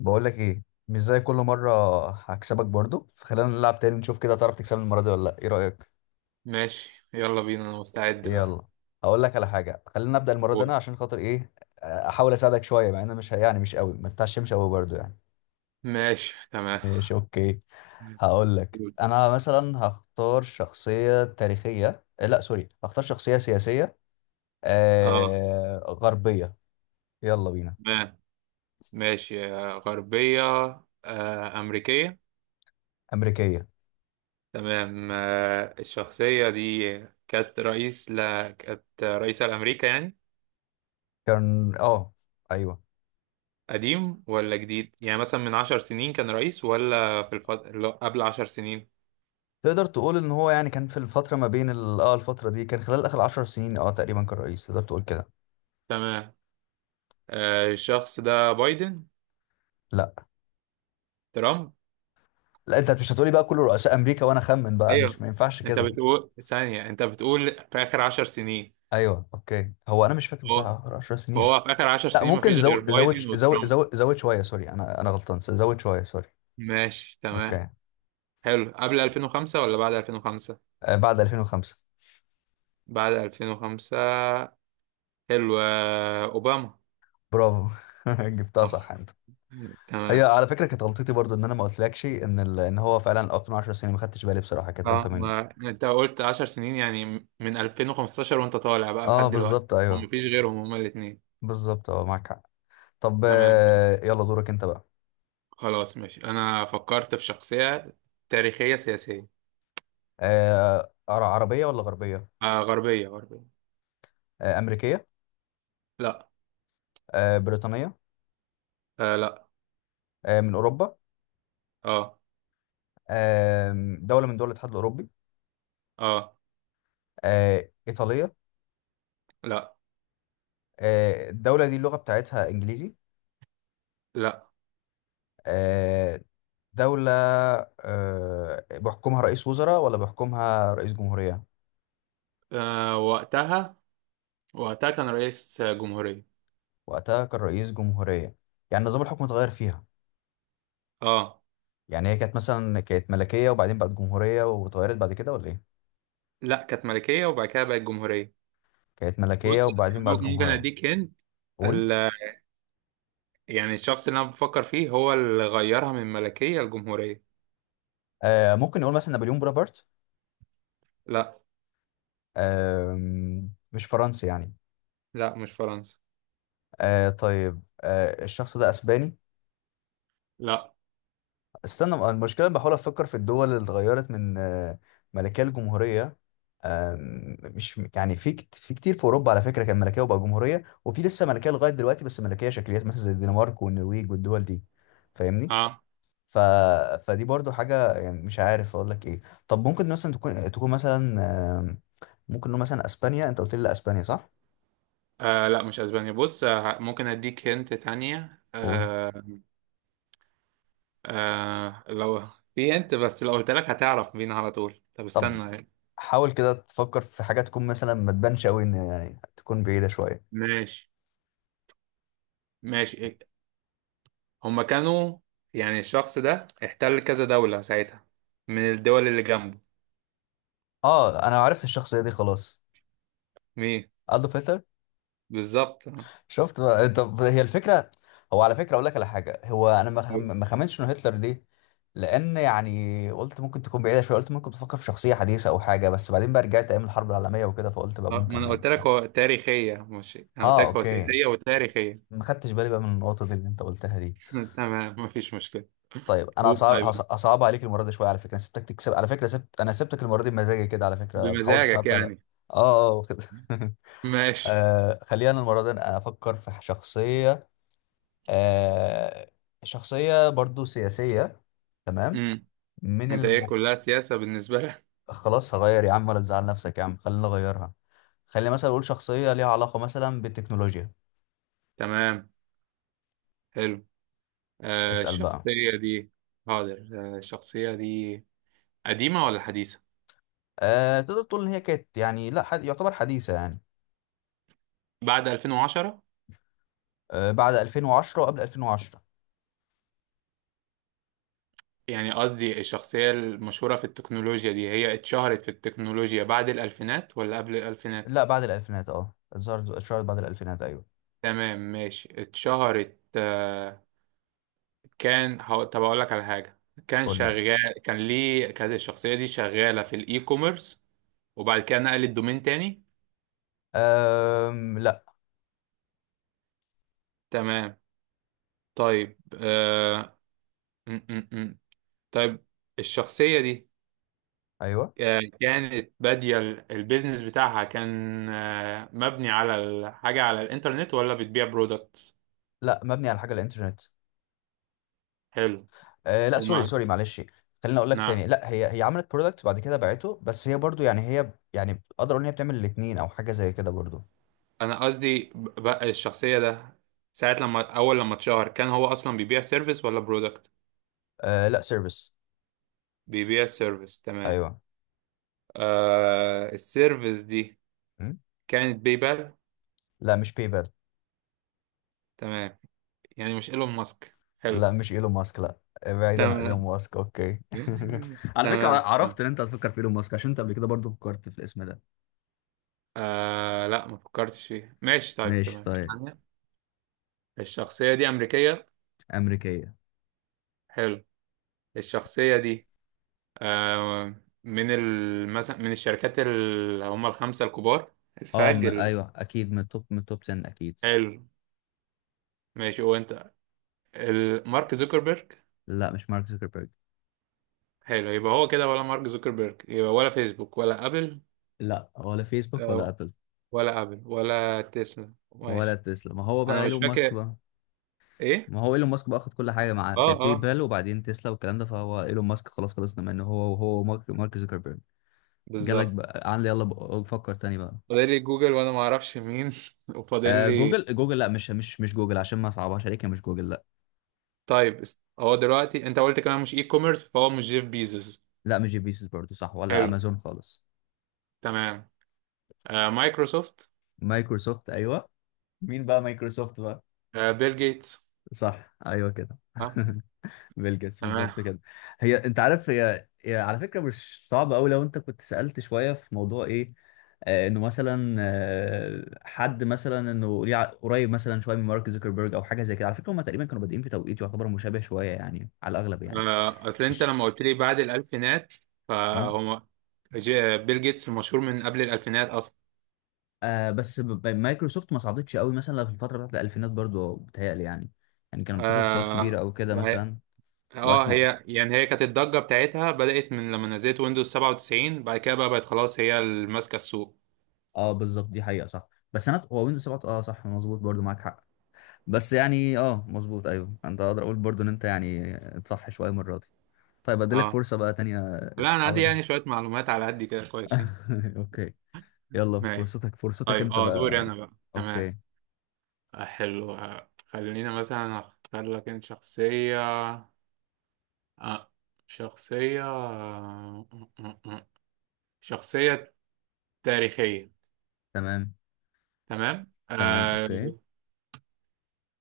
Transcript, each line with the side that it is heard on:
left: بقول لك ايه، مش زي كل مره هكسبك برضو، فخلينا نلعب تاني نشوف كده، تعرف تكسبني المره دي ولا لا، ايه رايك؟
right: ماشي، يلا بينا، انا مستعد
left: يلا،
right: بقى.
left: هقول لك على حاجه، خلينا نبدا المره دي
right: قول.
left: انا عشان خاطر ايه، احاول اساعدك شويه، مع ان أنا مش مش قوي، ما تتعشمش قوي برضو يعني.
right: ماشي، تمام.
left: ماشي، اوكي. هقول لك
right: قول.
left: انا مثلا هختار شخصيه تاريخيه، لا سوري، هختار شخصيه سياسيه.
right: اه.
left: غربيه. يلا بينا.
right: تمام. ماشي، غربية. أمريكية.
left: امريكيه.
right: تمام. الشخصية دي كانت كانت رئيسة لأمريكا يعني.
left: كان ايوه.
right: قديم ولا جديد، يعني مثلا من عشر سنين كان رئيس، ولا لا، قبل عشر سنين؟
left: تقدر تقول ان هو يعني كان في الفتره ما بين الفتره دي، كان خلال اخر 10 سنين تقريبا، كان رئيس، تقدر تقول كده.
right: تمام. الشخص ده بايدن؟
left: لا.
right: ترامب؟
left: لا، انت مش هتقولي بقى كل رؤساء امريكا وانا اخمن بقى، مش،
right: ايوه.
left: ما ينفعش
right: انت
left: كده.
right: بتقول ثانية، انت بتقول في آخر عشر سنين؟
left: ايوه، اوكي. هو انا مش فاكر بصراحه اخر 10 سنين.
right: هو في آخر عشر
left: لا
right: سنين
left: ممكن
right: مفيش غير
left: زود زود،
right: بايدن وترامب؟
left: زود شويه، سوري. انا غلطان، زود شويه، سوري.
right: ماشي، تمام.
left: اوكي.
right: حلو، قبل 2005 ولا بعد 2005؟
left: بعد 2005.
right: بعد 2005. حلو، أوباما؟
left: برافو. جبتها صح انت. هي
right: تمام.
left: على فكره كانت غلطتي برضو، ان انا ما قلتلكش ان ان هو فعلا اكتر من 10 سنين، ما خدتش بالي بصراحه، كانت غلطه
right: اه،
left: مني.
right: ما انت قلت 10 سنين، يعني من 2015 وانت طالع بقى
left: اه
right: لحد دلوقتي.
left: بالظبط
right: هم
left: ايوه.
right: مفيش غيرهم، هما الاثنين.
left: بالظبط، اه معاك حق. طب،
right: تمام.
left: يلا دورك انت بقى.
right: خلاص، ماشي، انا فكرت في شخصية تاريخية سياسية.
left: عربية ولا غربية؟
right: غربية غربية.
left: أمريكية؟
right: لا.
left: بريطانية؟
right: لا.
left: من أوروبا؟
right: اه.
left: آه، دولة من دول الاتحاد الأوروبي؟
right: اه.
left: إيطالية؟
right: لا.
left: الدولة دي اللغة بتاعتها إنجليزي؟
right: لا.
left: آه، دولة. بيحكمها رئيس وزراء ولا بيحكمها رئيس جمهورية؟
right: وقتها، كان رئيس جمهورية.
left: وقتها كان رئيس جمهورية. يعني نظام الحكم اتغير فيها.
right: اه،
left: يعني هي كانت مثلا، كانت ملكية وبعدين بقت جمهورية واتغيرت بعد كده ولا إيه؟
right: لا، كانت ملكية وبعد كده بقت جمهورية.
left: كانت ملكية
right: بص،
left: وبعدين بقت
right: ممكن
left: جمهورية.
right: اديك هند.
left: قول.
right: ال... يعني الشخص اللي انا بفكر فيه هو اللي غيرها من ملكية لجمهورية.
left: ممكن نقول مثلا نابليون بونابرت.
right: لا.
left: آه مش فرنسي يعني؟
right: لا، مش فرنسا.
left: طيب، الشخص ده اسباني؟
right: لا.
left: استنى، المشكله بحاول افكر في الدول اللي اتغيرت من، ملكيه لجمهوريه. آه مش يعني، في كتير في اوروبا على فكره كان ملكيه وبقى جمهوريه، وفي لسه ملكيه لغايه دلوقتي بس ملكيه شكليات، مثلا زي الدنمارك والنرويج والدول دي. فاهمني؟
right: اه.
left: ف... فدي برضو حاجه، يعني مش عارف اقول لك ايه. طب ممكن مثلا تكون مثلا، آم، ممكن نقول مثلا اسبانيا، انت قلت لي لا اسبانيا صح؟
right: لا، مش اسبانيا. بص، ممكن اديك هنت تانية.
left: قول.
right: لو في هنت، بس لو قلت لك هتعرف بينا على طول. طب،
left: طب
right: استنى يعني.
left: حاول كده تفكر في حاجة تكون مثلا ما تبانش قوي، ان يعني تكون بعيدة شوية.
right: ماشي، ماشي. هما كانوا يعني الشخص ده احتل كذا دولة ساعتها، من الدول اللي جنبه.
left: اه، انا عرفت الشخصية دي خلاص.
right: مين؟
left: ألدو هتلر.
right: بالظبط.
left: شفت بقى إيه، طب هي الفكرة. هو على فكرة اقول لك على حاجة، هو انا ما خمنتش انه هتلر ليه. لان يعني قلت ممكن تكون بعيدة شوية، قلت ممكن تفكر في شخصية حديثة او حاجة، بس بعدين بقى رجعت ايام الحرب العالمية وكده، فقلت بقى
right: ما
left: ممكن
right: انا
left: يعني
right: قلت لك
left: يكون.
right: هو تاريخية، مش انا قلت
left: اه،
right: لك هو
left: اوكي.
right: سياسية وتاريخية.
left: ما خدتش بالي بقى من النقطة دي اللي انت قلتها دي.
right: تمام، مفيش مشكلة.
left: طيب انا
right: قول.
left: اصعب
right: طيب،
left: اصعب عليك المره دي شويه، على فكره انا سبتك تكسب على فكره، انا سبتك المره دي بمزاجي كده، على فكره حاولت
right: بمزاجك
left: صعبت عليها.
right: يعني؟
left: اه اه كده
right: ماشي.
left: خلينا المره دي أنا افكر في شخصيه، آه شخصيه برضو سياسيه. تمام.
right: امم
left: من
right: انت ايه،
left: الم...
right: كلها سياسة بالنسبة لك؟
left: خلاص هغير يا عم، ولا تزعل نفسك يا عم، خلينا نغيرها. خلينا مثلا اقول شخصيه ليها علاقه مثلا بالتكنولوجيا.
right: تمام. حلو.
left: اسال بقى.
right: الشخصية دي. حاضر. الشخصية دي قديمة ولا حديثة؟
left: تقدر تقول ان هي كانت يعني لا حد... يعتبر حديثه يعني.
right: بعد 2010؟
left: بعد 2010 وقبل 2010.
right: يعني قصدي الشخصية المشهورة في التكنولوجيا دي، هي اتشهرت في التكنولوجيا بعد الألفينات ولا قبل الألفينات؟
left: لا، بعد الألفينات، اه اتظهرت اتشهرت بعد الألفينات أيوه.
right: تمام، ماشي، اتشهرت. طب أقول لك على حاجة،
left: قول لي.
right: كانت الشخصية دي شغالة في الإي كوميرس، وبعد كده نقلت دومين تاني؟
left: لا.
right: تمام. طيب، م -م -م. طيب، الشخصية دي،
left: أيوه.
right: كانت بادية البيزنس بتاعها كان مبني على الحاجة على الإنترنت، ولا بتبيع برودكت؟
left: لا، مبني على حاجة الإنترنت.
right: حلو.
left: أه لا، سوري
right: ومع
left: سوري معلش. خليني أقول لك تاني،
right: نعم.
left: لا هي عملت برودكت بعد كده باعته، بس هي برضو يعني هي يعني، أقدر أقول إن هي بتعمل الاتنين أو حاجة زي كده برضو.
right: انا قصدي بقى الشخصيه ده، ساعه لما اول لما اتشهر، كان هو اصلا بيبيع سيرفيس ولا برودكت؟
left: أه لا، سيرفيس.
right: بيبيع سيرفيس، تمام.
left: أيوه.
right: السيرفيس دي
left: م؟
right: كانت باي بال؟
left: لا مش بيبال.
right: تمام، يعني مش ايلون ماسك؟
left: لا
right: حلو.
left: مش إيلون ماسك لا. بعيدا عن إيلون
right: تمام.
left: ماسك، أوكي. على فكرة
right: تمام.
left: عرفت إن أنت هتفكر في إيلون ماسك عشان أنت قبل كده برضو فكرت في الاسم ده.
right: لا، ما فكرتش فيها. ماشي، طيب،
left: ماشي
right: تمام.
left: طيب.
right: الشخصيه دي امريكيه؟
left: أمريكية.
right: حلو. الشخصيه دي، آه، مثلا من الشركات اللي هم الخمسة الكبار،
left: اه
right: الفاج ال...
left: ايوه، اكيد من التوب، 10 اكيد.
right: حلو. ماشي، وانت، مارك زوكربيرج؟
left: لا مش مارك زوكربيرج.
right: حلو. يبقى هو كده، ولا مارك زوكربيرج يبقى، ولا فيسبوك، ولا ابل؟
left: لا، ولا فيسبوك ولا
right: آه،
left: ابل.
right: ولا ابل ولا تسلا،
left: ولا
right: ماشي.
left: تسلا. ما هو بقى
right: انا مش
left: ايلون ماسك
right: فاكر.
left: بقى،
right: ايه؟
left: ما هو ايلون ماسك بقى اخد كل حاجه معاه،
right: اه،
left: كانت باي
right: اه،
left: بال وبعدين تسلا والكلام ده، فهو ايلون ماسك خلاص خلصنا منه، هو وهو مارك زوكربيرج. جالك
right: بالظبط.
left: بقى، عن يلا بقى فكر تاني بقى.
right: فاضل لي جوجل وانا ما اعرفش مين. وفاضل لي.
left: جوجل؟ جوجل لا، مش جوجل، عشان ما صعبهاش عليك، هي مش جوجل لا.
right: طيب، هو دلوقتي انت قلت كمان مش اي كوميرس، فهو مش جيف بيزوس؟
left: لا مش جي بيسز برضه صح، ولا
right: حلو.
left: امازون خالص.
right: تمام. مايكروسوفت؟
left: مايكروسوفت ايوه. مين بقى مايكروسوفت بقى؟
right: بيل جيتس؟
left: صح ايوه كده.
right: اه.
left: بيل جيتس
right: تمام.
left: بالظبط كده. هي انت عارف هي, على فكره مش صعبه قوي لو انت كنت سالت شويه في موضوع ايه. انه مثلا حد مثلا، انه ليه قريب مثلا شويه من مارك زوكربيرج او حاجه زي كده، على فكره هم تقريبا كانوا بادئين في توقيت يعتبر مشابه شويه يعني، على الاغلب يعني.
right: اصل انت
left: إيش.
right: لما قلت لي بعد الالفينات،
left: اه،
right: فهو بيل جيتس مشهور من قبل الالفينات اصلا.
left: بس مايكروسوفت ما صعدتش قوي مثلا في الفتره بتاعت الالفينات برضو بتهيألي يعني، يعني كانت بتطلع صعود كبيره
right: اه.
left: او كده مثلا. وقت ما،
right: هي يعني هي كانت الضجه بتاعتها بدات من لما نزلت ويندوز 97، بعد كده بقى بقت خلاص هي اللي ماسكه السوق.
left: اه بالظبط دي حقيقه صح. بس انا، هو ويندوز 7 اه صح مظبوط برضو معاك حق. بس يعني اه مظبوط ايوه، انت اقدر اقول برضو ان انت يعني صح شويه المره دي. طيب اديلك
right: اه،
left: فرصه بقى تانية.
right: لا، انا عندي
left: تحاول.
right: يعني شويه معلومات على قد كده كويسين.
left: اوكي. يلا،
right: ماشي،
left: فرصتك
right: طيب.
left: انت
right: اه، دوري
left: بقى.
right: انا بقى. تمام.
left: اوكي.
right: حلو. خلينا مثلا اختار لك انت شخصيه، آه. شخصية آه، آه. شخصية تاريخية.
left: تمام.
right: تمام.
left: تمام اوكي.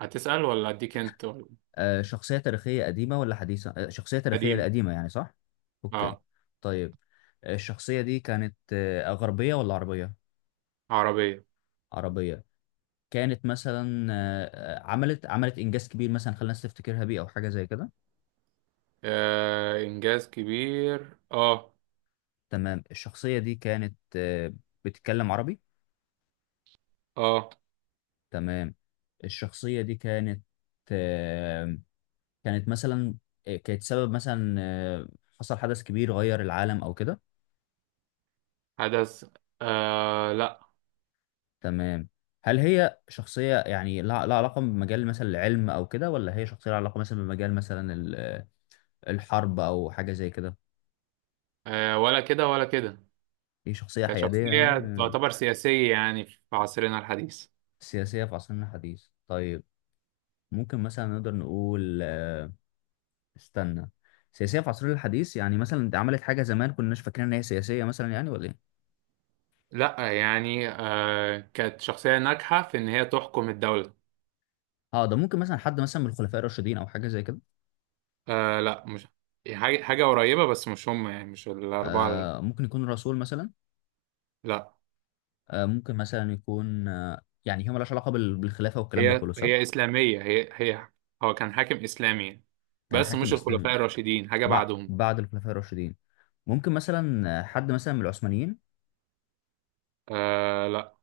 right: هتسأل ولا أديك أنت، ولا؟
left: شخصيه تاريخيه، قديمه ولا حديثه؟ شخصيه تاريخيه
right: قديم.
left: قديمه يعني صح؟ اوكي.
right: آه
left: طيب. الشخصيه دي كانت غربيه ولا عربيه؟
right: عربية.
left: عربيه. كانت مثلا عملت انجاز كبير مثلا خلى الناس تفتكرها بيه او حاجه زي كده.
right: إنجاز كبير.
left: تمام الشخصية دي كانت بتتكلم عربي.
right: آه
left: تمام الشخصية دي كانت آه، كانت مثلا كانت سبب مثلا حصل حدث كبير غير العالم أو كده.
right: حدث. لا.
left: تمام. هل هي شخصية يعني لها علاقة بمجال مثلا العلم أو كده، ولا هي شخصية لها علاقة مثلا بمجال مثلا الحرب أو حاجة زي كده؟
right: ولا كده ولا كده.
left: هي شخصية حيادية
right: كشخصية
left: يعني
right: تعتبر سياسية يعني في عصرنا الحديث.
left: سياسية في عصرنا الحديث، طيب. ممكن مثلا نقدر نقول استنى، سياسيه في عصرنا الحديث يعني، مثلا انت عملت حاجه زمان كناش فاكرين ان هي سياسيه مثلا يعني ولا ايه؟
right: لا يعني، كانت شخصية ناجحة في إن هي تحكم الدولة.
left: اه، ده ممكن مثلا حد مثلا من الخلفاء الراشدين او حاجه زي كده.
right: لا مش، حاجة قريبة، بس مش هم، يعني مش الأربعة
left: ممكن يكون رسول مثلا.
right: لا،
left: ممكن مثلا يكون يعني هي مالهاش علاقه بالخلافه والكلام ده
right: هي
left: كله صح.
right: هي إسلامية، هي هي هو كان حاكم إسلامي يعني.
left: كان
right: بس
left: حاكم
right: مش
left: اسلامي،
right: الخلفاء الراشدين، حاجة بعدهم.
left: بعد الخلفاء الراشدين. ممكن مثلا حد مثلا من العثمانيين؟
right: لا،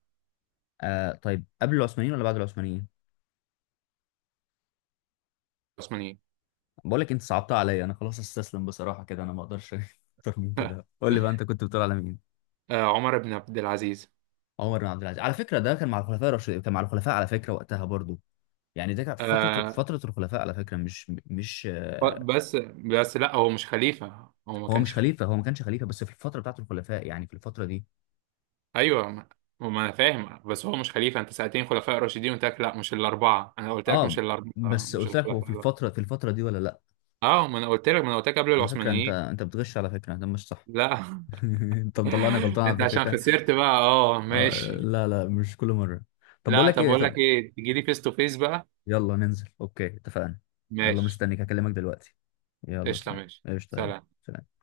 left: طيب قبل العثمانيين ولا بعد العثمانيين؟
right: عثمانيين.
left: بقول لك انت صعبتها عليا، انا خلاص استسلم بصراحه كده، انا ما اقدرش اكتر من كده، قول لي بقى انت كنت بتقول على مين.
right: عمر بن عبد العزيز.
left: عمر بن عبد العزيز، على فكره ده كان مع الخلفاء الراشدين، كان مع الخلفاء على فكره وقتها برضو. يعني ده كانت في
right: آه
left: فتره الخلفاء على فكره، مش مش آه،
right: بس، لا، هو مش خليفة، هو ما
left: هو مش
right: كانش
left: خليفه،
right: خليفة.
left: هو ما كانش خليفه، بس في الفتره بتاعت الخلفاء يعني، في الفتره دي.
right: أيوه، ما أنا فاهم، بس هو مش خليفة. أنت سألتني خلفاء راشدين، قلت لك لا مش الأربعة، أنا قلت لك
left: اه،
right: مش الأربعة،
left: بس
right: مش
left: قلت لك هو
right: الخلفاء.
left: في الفتره دي ولا لا.
right: أه، ما أنا قلت لك قبل
left: على فكره
right: العثمانيين.
left: انت بتغش، على فكره ده مش صح.
right: لا.
left: انت مطلعني غلطان، على
right: انت
left: فكره
right: عشان
left: كان.
right: خسرت بقى؟ اه، ماشي.
left: لا لا مش كل مره. طب بقول
right: لا،
left: لك
right: طب
left: ايه،
right: اقول
left: طب.
right: لك ايه، تجي لي فيس تو فيس بقى.
left: يلا ننزل اوكي، اتفقنا. يلا
right: ماشي.
left: مستنيك، هكلمك دلوقتي. يلا
right: قشطه،
left: سلام،
right: ماشي،
left: قشطه يلا.
right: سلام.
left: سلام.